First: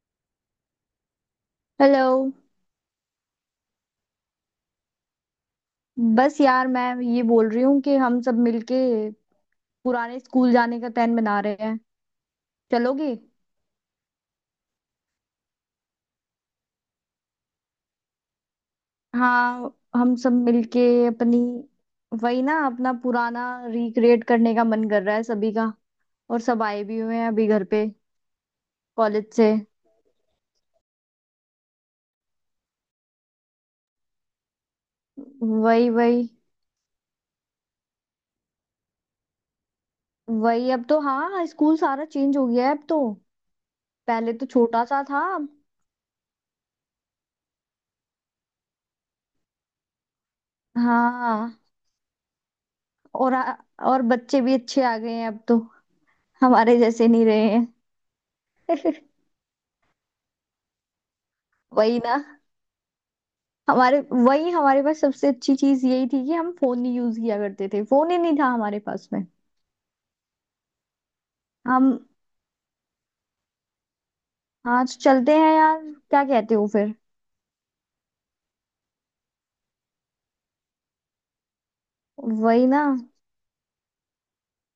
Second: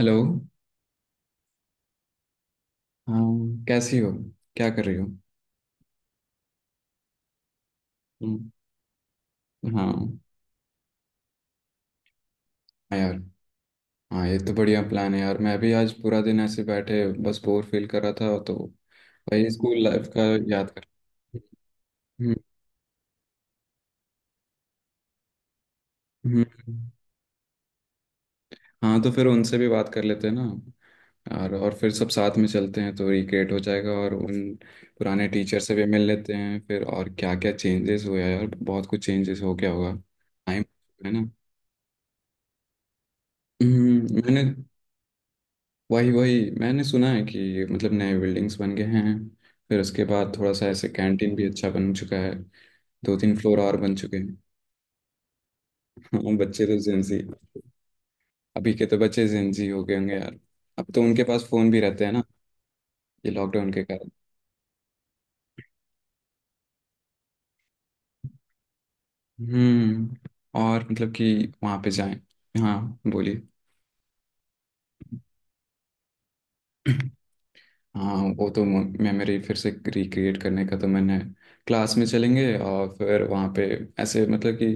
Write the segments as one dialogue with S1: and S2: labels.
S1: Hello.
S2: Hello.
S1: हाँ, कैसी हो? क्या कर रही हो?
S2: बस यार मैं ये बोल रही हूँ कि हम सब
S1: हम्म।
S2: मिलके
S1: हाँ।
S2: पुराने स्कूल जाने का प्लान बना रहे हैं।
S1: हाँ यार।
S2: चलोगे?
S1: हाँ ये तो बढ़िया प्लान है यार, मैं भी आज पूरा दिन ऐसे बैठे बस बोर फील कर रहा था तो वही
S2: हाँ,
S1: स्कूल लाइफ
S2: हम
S1: का
S2: सब
S1: याद
S2: मिलके
S1: कर।
S2: अपनी,
S1: हम्म।
S2: वही ना, अपना पुराना रिक्रिएट करने का मन कर रहा है सभी का। और
S1: हम्म।
S2: सब आए भी हुए हैं अभी घर पे,
S1: हाँ तो फिर
S2: कॉलेज से।
S1: उनसे भी बात कर लेते हैं ना, और फिर सब साथ में चलते हैं तो रिक्रिएट हो जाएगा, और उन पुराने टीचर से भी
S2: वही,
S1: मिल
S2: वही,
S1: लेते हैं फिर। और क्या क्या चेंजेस हुआ यार, बहुत कुछ चेंजेस हो गया होगा। टाइम
S2: वही। अब तो
S1: है ना।
S2: हाँ, स्कूल सारा चेंज हो गया है अब तो। पहले
S1: मैंने
S2: तो छोटा सा था अब।
S1: वही वही मैंने सुना है कि मतलब नए बिल्डिंग्स बन गए हैं, फिर उसके बाद थोड़ा सा ऐसे कैंटीन भी
S2: हाँ।
S1: अच्छा बन चुका है, दो
S2: और
S1: तीन फ्लोर और बन
S2: और
S1: चुके हैं।
S2: बच्चे भी अच्छे आ गए हैं अब तो,
S1: हाँ, बच्चे तो
S2: हमारे जैसे
S1: जेंजी।
S2: नहीं रहे हैं।
S1: अभी के तो बच्चे जेंजी हो गए होंगे यार। अब तो उनके पास फोन भी
S2: वही
S1: रहते हैं
S2: ना।
S1: ना, ये लॉकडाउन के
S2: हमारे
S1: कारण।
S2: वही, हमारे पास सबसे अच्छी चीज यही थी कि हम फोन नहीं यूज किया करते थे, फोन ही नहीं था हमारे पास में।
S1: हम्म। और मतलब कि वहाँ पे
S2: हम
S1: जाएं। हाँ। बोलिए।
S2: आज चलते हैं यार। क्या कहते हो फिर?
S1: हाँ वो तो मेमोरी फिर से रिक्रिएट करने का तो मैंने क्लास में चलेंगे
S2: वही ना।
S1: और फिर वहाँ पे ऐसे मतलब कि।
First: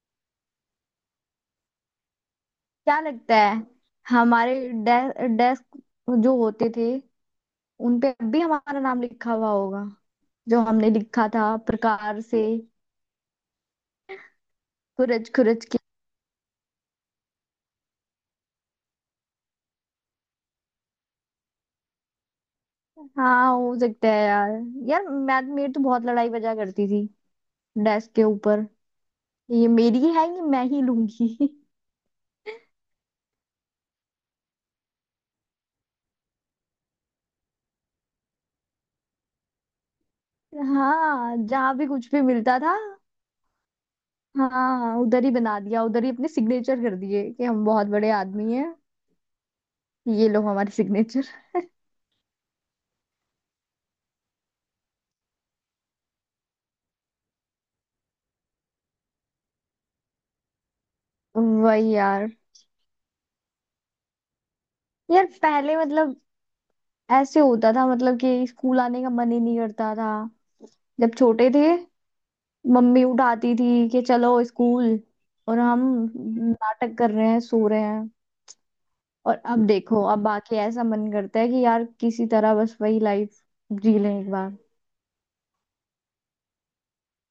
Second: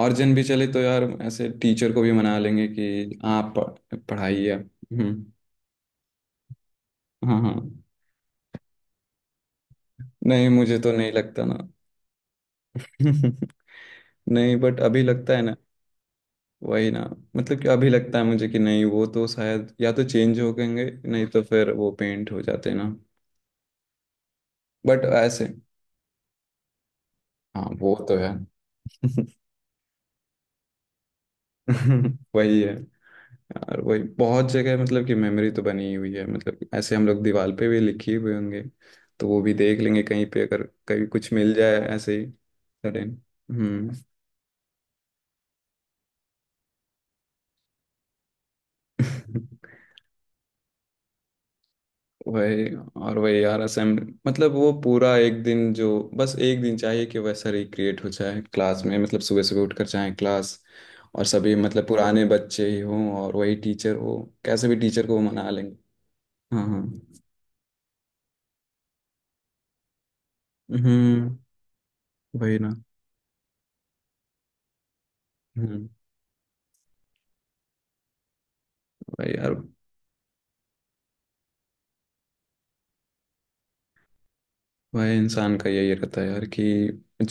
S1: और जन भी चले तो यार ऐसे टीचर को भी मना लेंगे
S2: क्या
S1: कि
S2: लगता
S1: आप
S2: है,
S1: पढ़ाइए।
S2: हमारे
S1: हम्म।
S2: डेस्क जो होते थे
S1: हाँ हाँ।
S2: उन पे अब भी हमारा नाम लिखा हुआ होगा,
S1: नहीं
S2: जो
S1: मुझे
S2: हमने
S1: तो नहीं
S2: लिखा
S1: लगता
S2: था
S1: ना।
S2: प्रकार से,
S1: नहीं बट अभी
S2: खुरच
S1: लगता है ना।
S2: खुरच के।
S1: वही ना, मतलब कि अभी लगता है मुझे कि नहीं वो तो शायद या तो चेंज हो गएंगे, नहीं तो फिर वो पेंट हो जाते हैं ना।
S2: हाँ, हो सकता है यार। यार
S1: बट
S2: मैं
S1: ऐसे।
S2: मेरी तो बहुत लड़ाई बजा करती थी
S1: हाँ वो
S2: डेस्क
S1: तो
S2: के
S1: है।
S2: ऊपर। ये मेरी है, ये मैं ही लूंगी।
S1: वही है यार। वही बहुत जगह मतलब कि मेमोरी तो बनी ही हुई है, मतलब ऐसे हम लोग दीवार पे भी लिखी हुए होंगे, तो वो भी देख लेंगे कहीं पे अगर कभी कुछ
S2: हाँ,
S1: मिल
S2: जहाँ
S1: जाए
S2: भी कुछ
S1: ऐसे
S2: भी
S1: ही
S2: मिलता था,
S1: सडन। हम्म।
S2: हाँ, उधर ही बना दिया, उधर ही अपने सिग्नेचर कर दिए कि हम बहुत बड़े आदमी हैं। ये लो हमारे सिग्नेचर।
S1: वही। और वही यार असेंबली मतलब वो पूरा एक दिन जो, बस एक दिन चाहिए कि वैसा रिक्रिएट हो जाए क्लास में। मतलब सुबह सुबह उठ कर जाए क्लास, और सभी मतलब
S2: वही
S1: पुराने
S2: यार।
S1: बच्चे ही हों और वही टीचर हो। कैसे भी टीचर को वो
S2: यार,
S1: मना लेंगे।
S2: पहले मतलब
S1: हाँ हाँ।
S2: ऐसे होता था, मतलब कि स्कूल आने का मन ही नहीं करता था जब
S1: हम्म।
S2: छोटे थे।
S1: वही ना।
S2: मम्मी उठाती थी कि चलो स्कूल, और हम
S1: हम्म।
S2: नाटक कर रहे हैं, सो रहे हैं।
S1: भाई
S2: और
S1: यार।
S2: अब देखो, अब आके ऐसा मन करता है कि यार किसी तरह बस वही लाइफ जी लें एक बार।
S1: भाई इंसान का यही रहता है यार कि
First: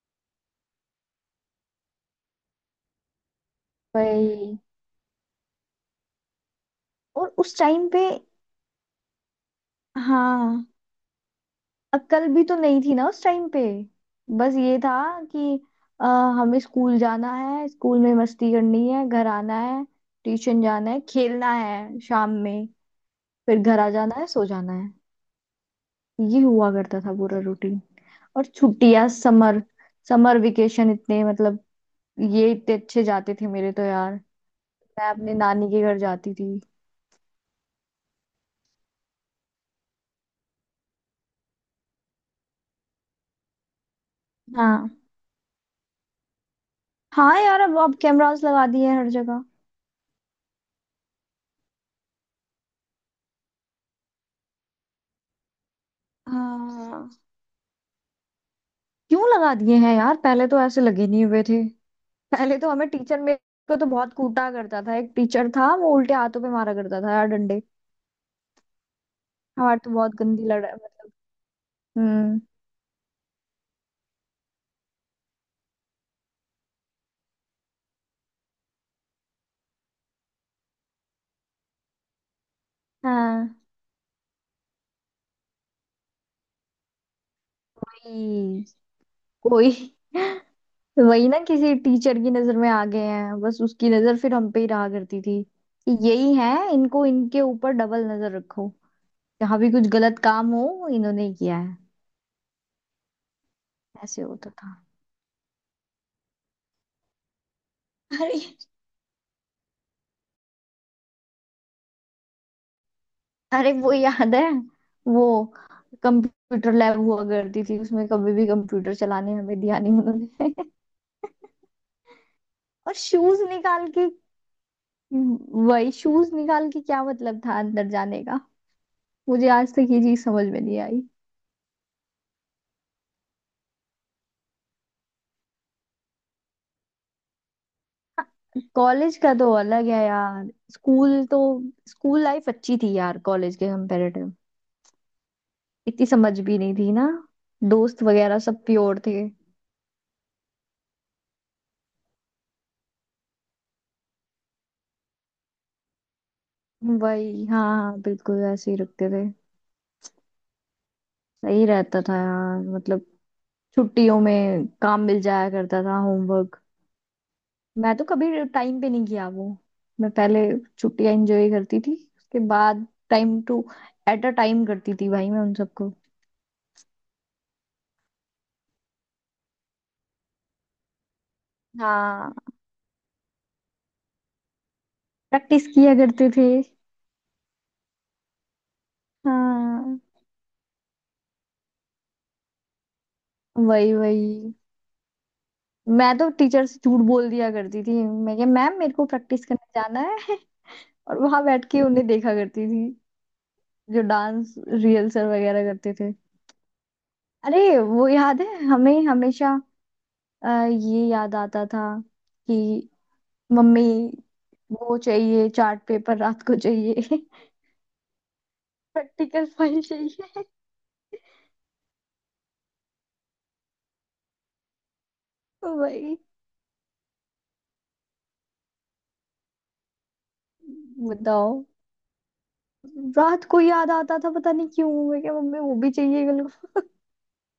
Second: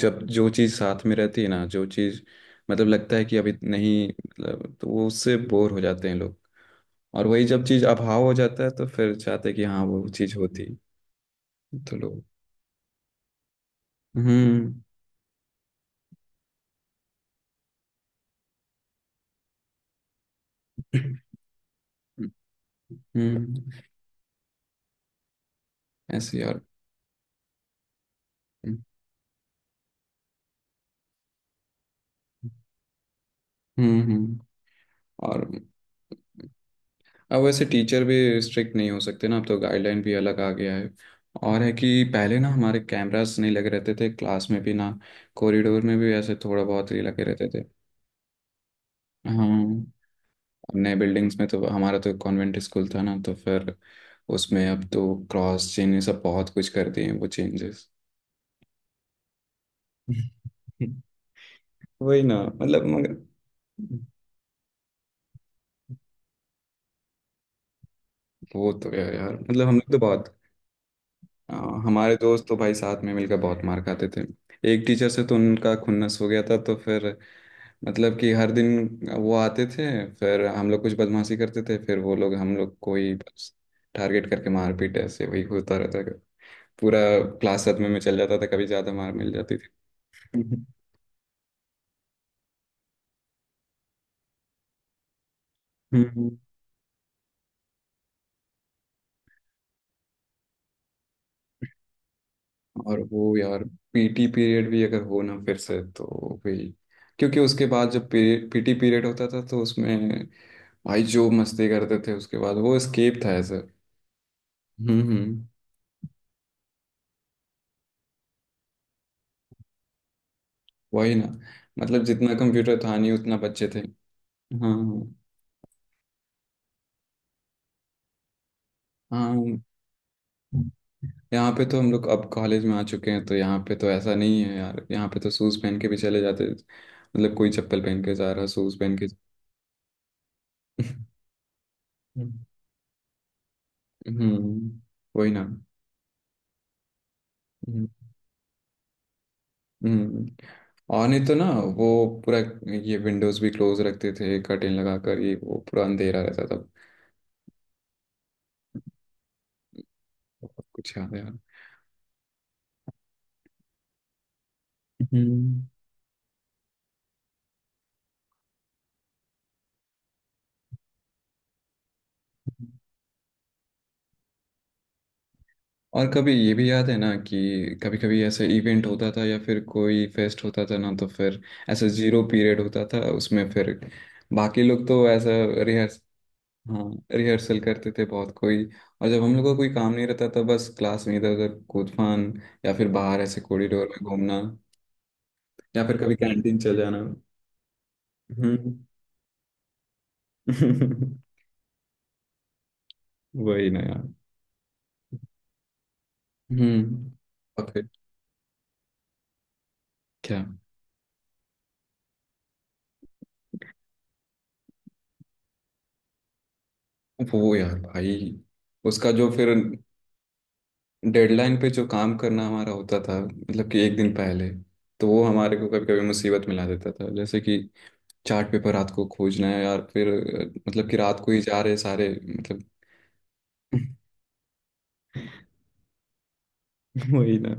S1: जब जो चीज़ साथ में रहती है ना, जो चीज़ मतलब लगता है कि अभी नहीं
S2: वही।
S1: मतलब, तो वो उससे बोर हो जाते हैं लोग। और
S2: और
S1: वही
S2: उस
S1: जब चीज़
S2: टाइम पे,
S1: अभाव हो जाता है तो फिर चाहते हैं कि हाँ वो चीज़ होती
S2: हाँ,
S1: तो। लोग।
S2: अक्ल भी तो नहीं थी ना उस टाइम पे। बस
S1: हम्म।
S2: ये था कि अ, हमें स्कूल जाना है, स्कूल में मस्ती करनी है, घर आना है, ट्यूशन जाना है, खेलना है शाम
S1: हम्म।
S2: में, फिर
S1: हम्म,
S2: घर आ जाना है, सो जाना है।
S1: ऐसे
S2: ये
S1: यार।
S2: हुआ करता था पूरा रूटीन। और
S1: हम्म।
S2: छुट्टियां, समर समर वेकेशन इतने मतलब, ये इतने अच्छे जाते थे मेरे तो
S1: हम्म।
S2: यार।
S1: हम्म।
S2: मैं अपने
S1: और
S2: नानी के घर जाती थी।
S1: अब वैसे टीचर भी स्ट्रिक्ट नहीं हो सकते ना, अब तो गाइडलाइन भी अलग आ गया है। और है कि पहले ना हमारे कैमरास नहीं लगे रहते थे क्लास में भी
S2: हाँ
S1: ना, कॉरिडोर में भी ऐसे थोड़ा बहुत ही लगे
S2: हाँ।
S1: रहते
S2: यार
S1: थे।
S2: अब कैमरास लगा दिए हैं हर जगह।
S1: हाँ। नए बिल्डिंग्स में तो, हमारा तो कॉन्वेंट स्कूल था ना, तो फिर उसमें अब तो क्रॉस चेन ये सब बहुत कुछ कर दिए
S2: हाँ।
S1: हैं वो चेंजेस।
S2: क्यों लगा दिए हैं यार, पहले तो ऐसे लगे नहीं हुए थे।
S1: वही ना।
S2: पहले तो
S1: मतलब
S2: हमें
S1: मगर
S2: टीचर मेरे को तो बहुत कूटा करता था। एक टीचर था, वो उल्टे हाथों पे मारा करता था यार डंडे।
S1: वो तो है यार। मतलब हम
S2: हमारे
S1: लोग
S2: तो
S1: तो
S2: बहुत
S1: बहुत।
S2: गंदी लड़ा मतलब।
S1: आ, हमारे
S2: हम्म।
S1: दोस्त तो भाई साथ में मिलकर बहुत मार खाते थे। एक टीचर से तो उनका खुन्नस हो गया था तो फिर मतलब कि हर दिन वो आते थे, फिर हम लोग कुछ बदमाशी करते थे फिर वो लोग हम लोग को ही बस
S2: हाँ
S1: टारगेट करके मारपीट ऐसे वही होता रहता था। पूरा क्लास सदमे में चल जाता था
S2: वही,
S1: कभी ज़्यादा मार मिल जाती थी।
S2: कोई।
S1: हम्म।
S2: वही ना, किसी टीचर की नजर में आ गए हैं, बस उसकी नजर फिर हम पे ही रहा करती थी कि
S1: हम्म।
S2: यही है। इनको इनके ऊपर डबल नजर रखो, जहाँ भी कुछ गलत काम हो इन्होंने ही किया है।
S1: और वो यार
S2: ऐसे
S1: PT
S2: होता
S1: पीरियड
S2: था।
S1: भी अगर हो ना फिर से तो भी, क्योंकि उसके बाद जब PT पीरियड होता था तो उसमें भाई जो मस्ती करते थे उसके बाद वो स्केप था ऐसे।
S2: अरे वो याद है?
S1: हम्म।
S2: वो
S1: हम्म।
S2: कंप्यूटर लैब हुआ करती थी, उसमें कभी भी कंप्यूटर चलाने हमें दिया नहीं उन्होंने।
S1: वही ना। मतलब जितना कंप्यूटर
S2: और
S1: था नहीं उतना
S2: शूज
S1: बच्चे थे।
S2: निकाल के,
S1: हाँ।
S2: वही शूज निकाल के क्या मतलब था अंदर जाने का? मुझे
S1: हाँ।
S2: आज तक ये चीज समझ में नहीं आई।
S1: यहाँ पे तो हम लोग अब कॉलेज में आ चुके हैं तो यहाँ पे तो ऐसा नहीं है यार, यहाँ पे तो शूज पहन के भी चले जाते, मतलब कोई चप्पल पहन के जा रहा शूज पहन के।
S2: कॉलेज का तो अलग है यार। स्कूल तो स्कूल
S1: हम्म।
S2: लाइफ अच्छी थी यार, कॉलेज के कंपैरेटिव।
S1: वही ना।
S2: इतनी समझ भी नहीं थी ना।
S1: हम्म।
S2: दोस्त वगैरह सब प्योर थे।
S1: हम्म। और नहीं तो ना वो पूरा ये विंडोज भी क्लोज रखते थे, कर्टेन लगा कर, ये वो पूरा अंधेरा रहता था।
S2: वही, हाँ हाँ, बिल्कुल ऐसे ही रखते थे।
S1: बहुत कुछ याद है यार।
S2: सही रहता था यार, मतलब छुट्टियों में काम मिल जाया
S1: हम्म।
S2: करता था, होमवर्क। मैं तो कभी टाइम पे नहीं किया वो। मैं पहले छुट्टियां एंजॉय करती थी, उसके बाद time to at a time करती थी भाई मैं उन सबको।
S1: और कभी ये भी याद है ना कि कभी कभी ऐसा इवेंट होता था या फिर कोई फेस्ट होता था ना, तो फिर ऐसा जीरो
S2: हाँ,
S1: पीरियड होता था उसमें फिर बाकी लोग तो ऐसा
S2: प्रैक्टिस किया
S1: रिहर्स।
S2: करते थे।
S1: हाँ रिहर्सल करते थे बहुत कोई। और जब हम लोग का कोई काम
S2: हाँ
S1: नहीं रहता था बस क्लास में इधर उधर कूद फान, या फिर बाहर ऐसे कॉरिडोर
S2: वही
S1: में घूमना,
S2: वही।
S1: या फिर कभी
S2: मैं तो
S1: कैंटीन
S2: टीचर
S1: चल
S2: से
S1: जाना।
S2: झूठ बोल दिया करती थी, मैं क्या
S1: हम्म।
S2: मैम मेरे को प्रैक्टिस करने जाना है। और वहां बैठ के उन्हें देखा करती थी
S1: वही ना
S2: जो
S1: यार।
S2: डांस रिहर्सल वगैरह करते थे।
S1: हम्म। और
S2: अरे
S1: फिर
S2: वो याद है हमें हमेशा।
S1: क्या
S2: ये याद आता था कि मम्मी वो चाहिए, चार्ट पेपर रात को चाहिए।
S1: वो यार भाई, उसका जो
S2: प्रैक्टिकल
S1: फिर
S2: फाइल चाहिए।
S1: डेडलाइन पे जो काम करना हमारा होता था, मतलब कि एक दिन पहले, तो वो हमारे को कभी कभी
S2: भाई
S1: मुसीबत मिला देता था। जैसे कि चार्ट पेपर रात को खोजना है यार, फिर मतलब कि रात को ही
S2: बताओ,
S1: जा रहे सारे मतलब।
S2: रात को याद आता था पता नहीं क्यों, मैं क्या मम्मी वो भी चाहिए मेरे को।
S1: वही ना।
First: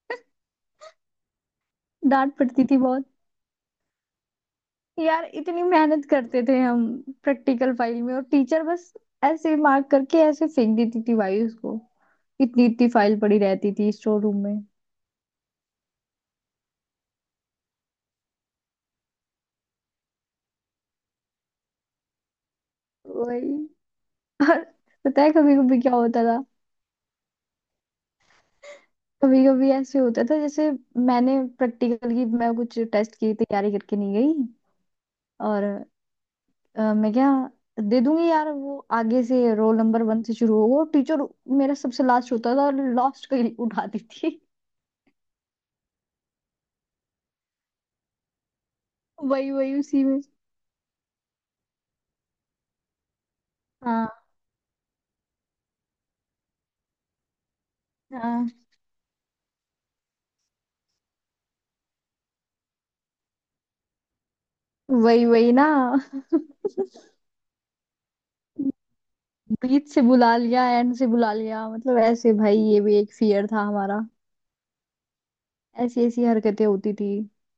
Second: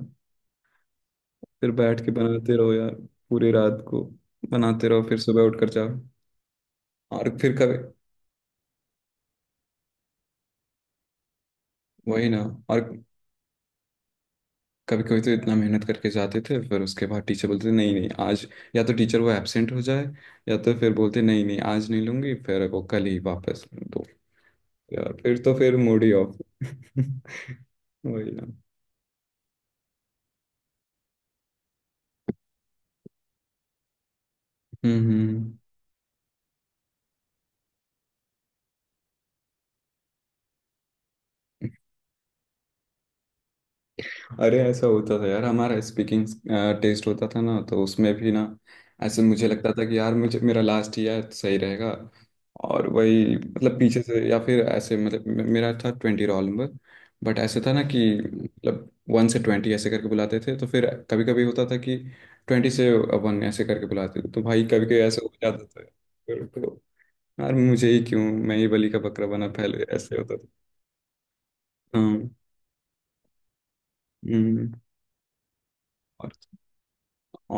S1: फिर बैठ के
S2: डांट
S1: बनाते
S2: पड़ती
S1: रहो
S2: थी
S1: यार
S2: बहुत।
S1: पूरी रात को, बनाते रहो फिर
S2: यार
S1: सुबह उठ
S2: इतनी
S1: कर जाओ।
S2: मेहनत करते थे हम
S1: और फिर
S2: प्रैक्टिकल
S1: कभी
S2: फाइल में, और टीचर बस ऐसे मार्क करके ऐसे फेंक देती थी भाई उसको।
S1: वही ना।
S2: इतनी
S1: और
S2: इतनी फाइल पड़ी रहती थी स्टोर रूम में।
S1: कभी कभी तो इतना मेहनत करके जाते थे, फिर उसके बाद टीचर बोलते थे, नहीं नहीं आज, या तो टीचर वो एब्सेंट हो जाए, या तो फिर बोलते नहीं नहीं आज नहीं लूंगी, फिर वो कल ही
S2: वही।
S1: वापस। तो
S2: और
S1: यार
S2: पता है
S1: फिर तो
S2: कभी
S1: फिर
S2: कभी क्या
S1: मूड ही
S2: होता
S1: ऑफ।
S2: था?
S1: वही ना।
S2: कभी कभी ऐसे होता था जैसे, मैंने प्रैक्टिकल की, मैं कुछ टेस्ट की तैयारी करके नहीं गई।
S1: हम्म। हम्म।
S2: और मैं क्या दे दूंगी यार, वो आगे से रोल नंबर 1 से शुरू होगा टीचर, मेरा सबसे लास्ट होता था और लास्ट का ही उठाती थी।
S1: अरे ऐसा होता था यार, हमारा स्पीकिंग टेस्ट होता था ना तो उसमें भी ना, ऐसे मुझे
S2: वही
S1: लगता
S2: वही
S1: था कि
S2: उसी
S1: यार
S2: में।
S1: मुझे मेरा लास्ट ईयर सही रहेगा। और वही मतलब पीछे
S2: हाँ
S1: से या फिर ऐसे मतलब मेरा था 20 रोल नंबर। बट ऐसे था ना कि
S2: हाँ।
S1: मतलब 1 से 20 ऐसे करके बुलाते थे, तो फिर कभी कभी होता था कि 20 से 1 ऐसे करके बुलाते थे, तो भाई कभी कभी ऐसे
S2: वही
S1: हो
S2: वही
S1: जाता
S2: ना,
S1: था। यार मुझे ही क्यों, मैं ही बलि का बकरा बना, पहले
S2: बीच से
S1: ऐसे होता
S2: बुला
S1: था।
S2: लिया, एंड से बुला लिया, मतलब
S1: हाँ।
S2: ऐसे भाई ये भी एक फियर था हमारा।
S1: हम्म।
S2: ऐसी ऐसी
S1: और
S2: हरकतें होती थी।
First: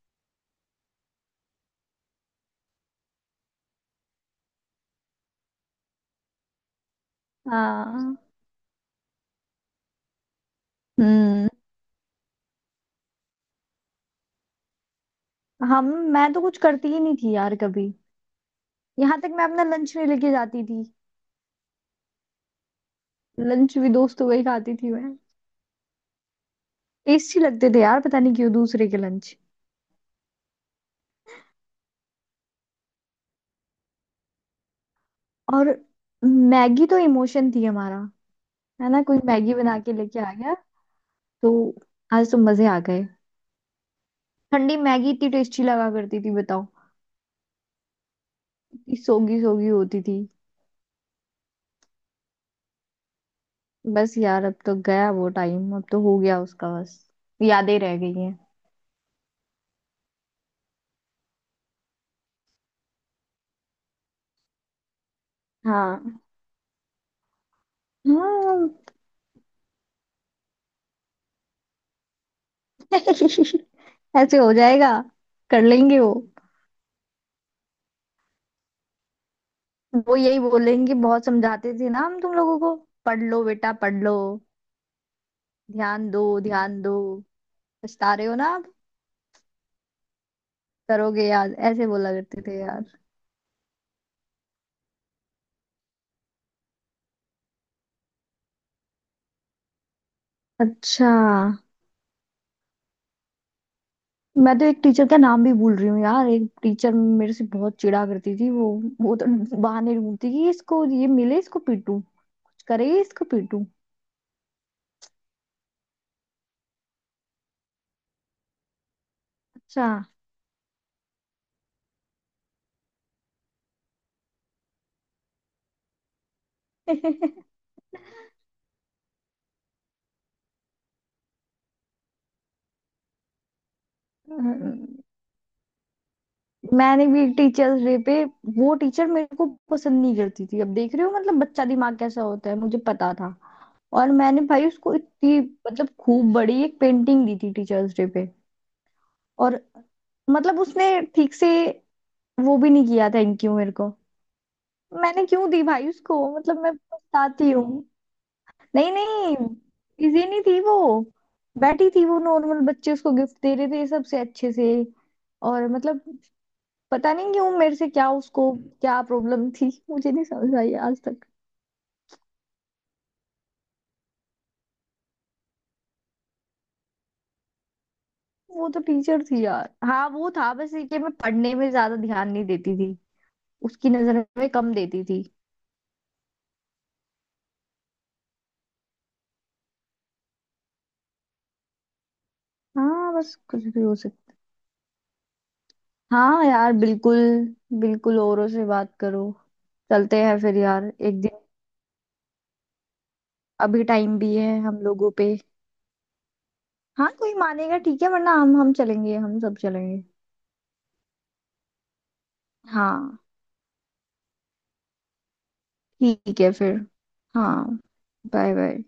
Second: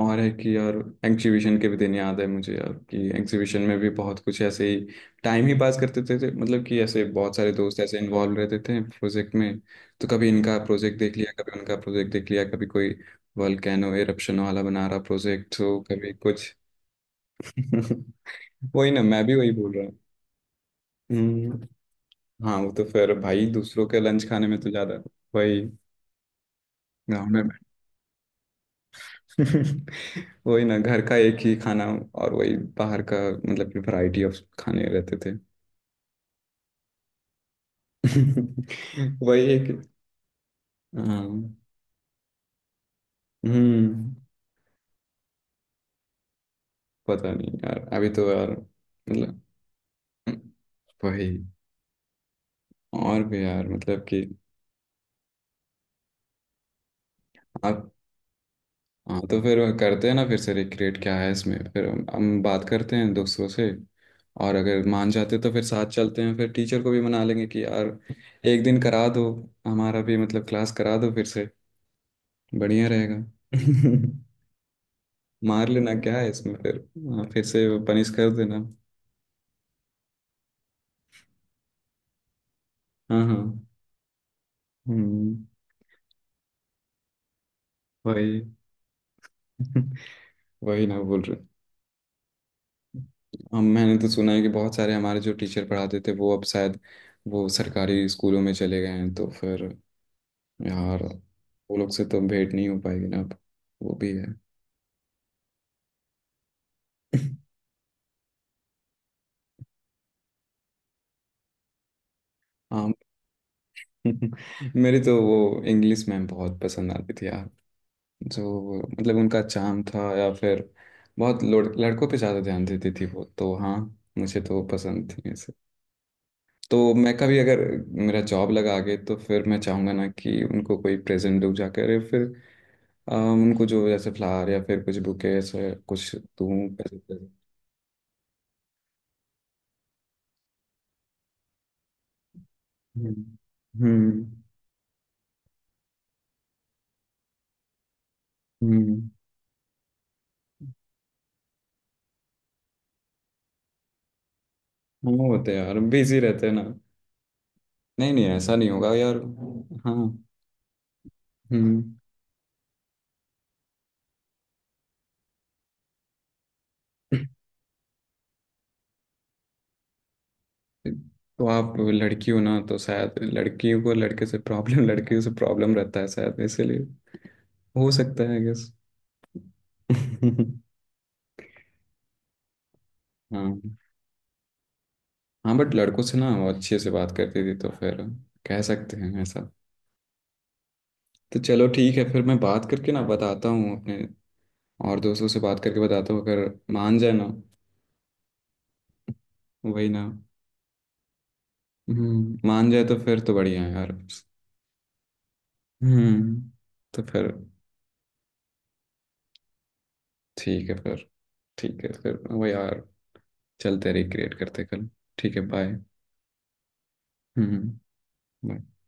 S1: और है कि यार एग्जीबिशन के भी दिन याद है मुझे यार, कि एग्जीबिशन में भी बहुत कुछ ऐसे ही टाइम ही पास करते थे मतलब कि ऐसे बहुत सारे दोस्त ऐसे
S2: हाँ।
S1: इन्वॉल्व रहते थे प्रोजेक्ट में। तो कभी इनका प्रोजेक्ट देख लिया,
S2: हम्म।
S1: कभी उनका प्रोजेक्ट देख लिया, कभी कोई वोल्केनो एरप्शन वाला बना रहा प्रोजेक्ट, तो
S2: हम
S1: कभी
S2: मैं तो
S1: कुछ।
S2: कुछ करती ही नहीं थी यार कभी।
S1: वही ना,
S2: यहाँ
S1: मैं
S2: तक
S1: भी
S2: मैं
S1: वही
S2: अपना
S1: बोल रहा
S2: लंच
S1: हूँ।
S2: नहीं लेके जाती थी।
S1: हम्म। हाँ वो तो फिर भाई
S2: लंच
S1: दूसरों
S2: भी
S1: के लंच
S2: दोस्तों का ही
S1: खाने में तो
S2: खाती थी
S1: ज़्यादा
S2: मैं।
S1: वही ग्राउंड
S2: टेस्टी
S1: में।
S2: लगते थे यार, पता नहीं क्यों दूसरे के लंच।
S1: वही ना घर का एक ही खाना, और वही बाहर का मतलब कि वैरायटी ऑफ खाने रहते थे।
S2: और मैगी तो इमोशन थी हमारा। है ना? कोई
S1: वही
S2: मैगी
S1: एक।
S2: बना के लेके आ गया तो
S1: हाँ।
S2: आज तो मजे आ गए।
S1: हम्म।
S2: ठंडी मैगी इतनी टेस्टी लगा करती थी बताओ।
S1: पता नहीं यार अभी तो यार
S2: इतनी
S1: मतलब
S2: सोगी सोगी होती थी।
S1: वही और भी यार मतलब
S2: बस
S1: कि
S2: यार अब तो गया वो टाइम, अब तो हो गया उसका बस, यादें
S1: आप।
S2: रह गई हैं।
S1: हाँ तो फिर करते हैं ना फिर से रिक्रिएट, क्या है इसमें, फिर हम बात करते हैं दोस्तों से। और अगर मान जाते तो फिर साथ
S2: हाँ
S1: चलते हैं, फिर टीचर को भी मना लेंगे कि यार एक दिन
S2: हाँ।
S1: करा दो, हमारा भी मतलब क्लास करा दो फिर से, बढ़िया रहेगा।
S2: ऐसे हो जाएगा, कर
S1: मार लेना
S2: लेंगे वो।
S1: क्या है इसमें फिर। हाँ, फिर से पनिश कर देना।
S2: वो यही बोलेंगे, बहुत समझाते थे ना हम तुम लोगों को, पढ़
S1: हाँ हाँ।
S2: लो बेटा पढ़ लो,
S1: हम्म।
S2: ध्यान दो ध्यान दो, पछता रहे हो
S1: वही।
S2: ना आप,
S1: वही ना बोल
S2: करोगे
S1: रहे।
S2: याद, ऐसे बोला करते थे यार।
S1: हम मैंने तो सुना है कि बहुत सारे हमारे जो टीचर पढ़ाते थे वो अब शायद वो सरकारी स्कूलों में चले गए हैं, तो फिर यार
S2: अच्छा।
S1: वो लोग से तो भेंट नहीं हो पाएगी ना अब। वो भी है।
S2: मैं तो एक टीचर का नाम भी भूल रही हूँ यार। एक टीचर मेरे से बहुत चिढ़ा करती थी वो। वो तो बहाने ढूंढती कि इसको ये मिले इसको पीटूं, कुछ करे
S1: हाँ।
S2: इसको पीटूं।
S1: मेरी तो वो इंग्लिश मैम बहुत पसंद आती थी यार, जो मतलब उनका चार्म था या फिर बहुत लड़कों पे ज़्यादा ध्यान देती थी वो तो। हाँ, मुझे तो पसंद थी ऐसे। तो
S2: अच्छा।
S1: मैं कभी अगर मेरा जॉब लगा आगे तो फिर मैं चाहूँगा ना कि उनको कोई प्रेजेंट दूँ जाकर, या फिर उनको जो जैसे फ्लावर या फिर कुछ बुके ऐसे कुछ दूँ पैसे
S2: मैंने भी
S1: पैसे।
S2: टीचर्स डे पे, वो टीचर मेरे को पसंद नहीं करती थी, अब देख रहे हो मतलब बच्चा दिमाग कैसा होता है, मुझे पता था।
S1: हम्म।
S2: और
S1: हम्म।
S2: मैंने भाई उसको इतनी, मतलब खूब बड़ी एक पेंटिंग दी थी टीचर्स डे पे।
S1: हम्म।
S2: और मतलब उसने ठीक से वो भी नहीं किया, थैंक यू मेरे को।
S1: हाँ,
S2: मैंने
S1: वो
S2: क्यों
S1: होते
S2: दी
S1: हैं यार
S2: भाई उसको,
S1: बिजी रहते हैं
S2: मतलब
S1: ना।
S2: मैं पछताती हूँ।
S1: नहीं नहीं ऐसा नहीं
S2: नहीं
S1: होगा यार।
S2: नहीं,
S1: हाँ।
S2: बिजी नहीं थी वो। बैठी
S1: हम्म।
S2: थी वो, नॉर्मल बच्चे उसको गिफ्ट दे रहे थे सबसे अच्छे से। और मतलब पता नहीं क्यों मेरे से क्या उसको क्या प्रॉब्लम थी, मुझे नहीं समझ आई आज तक।
S1: तो आप लड़की हो ना, तो शायद लड़कियों को लड़के से प्रॉब्लम, लड़कियों से प्रॉब्लम रहता है शायद, इसीलिए हो सकता है, आई
S2: वो
S1: गेस।
S2: तो टीचर थी यार। हाँ, वो था बस ये कि मैं पढ़ने में ज्यादा ध्यान नहीं देती थी,
S1: हाँ
S2: उसकी नजर में कम देती थी।
S1: हाँ। बट लड़कों से ना वो अच्छे से बात करती थी, तो फिर कह सकते हैं ऐसा। तो चलो ठीक है फिर, मैं बात करके ना
S2: हाँ, बस
S1: बताता
S2: कुछ
S1: हूँ
S2: भी हो
S1: अपने
S2: सकता।
S1: और दोस्तों से बात करके बताता हूँ
S2: हाँ
S1: अगर
S2: यार,
S1: मान जाए
S2: बिल्कुल
S1: ना।
S2: बिल्कुल, औरों से बात करो।
S1: वही ना।
S2: चलते हैं फिर यार एक दिन।
S1: हम्म। मान जाए तो फिर तो बढ़िया है
S2: अभी
S1: यार।
S2: टाइम भी है हम लोगों पे।
S1: हम्म। तो
S2: हाँ,
S1: फिर
S2: कोई मानेगा ठीक है, वरना हम चलेंगे, हम सब चलेंगे।
S1: ठीक है फिर। ठीक है फिर वही यार,
S2: हाँ,
S1: चलते रिक्रिएट करते कल। ठीक है, बाय।
S2: ठीक है फिर। हाँ।
S1: हम्म।
S2: Bye bye.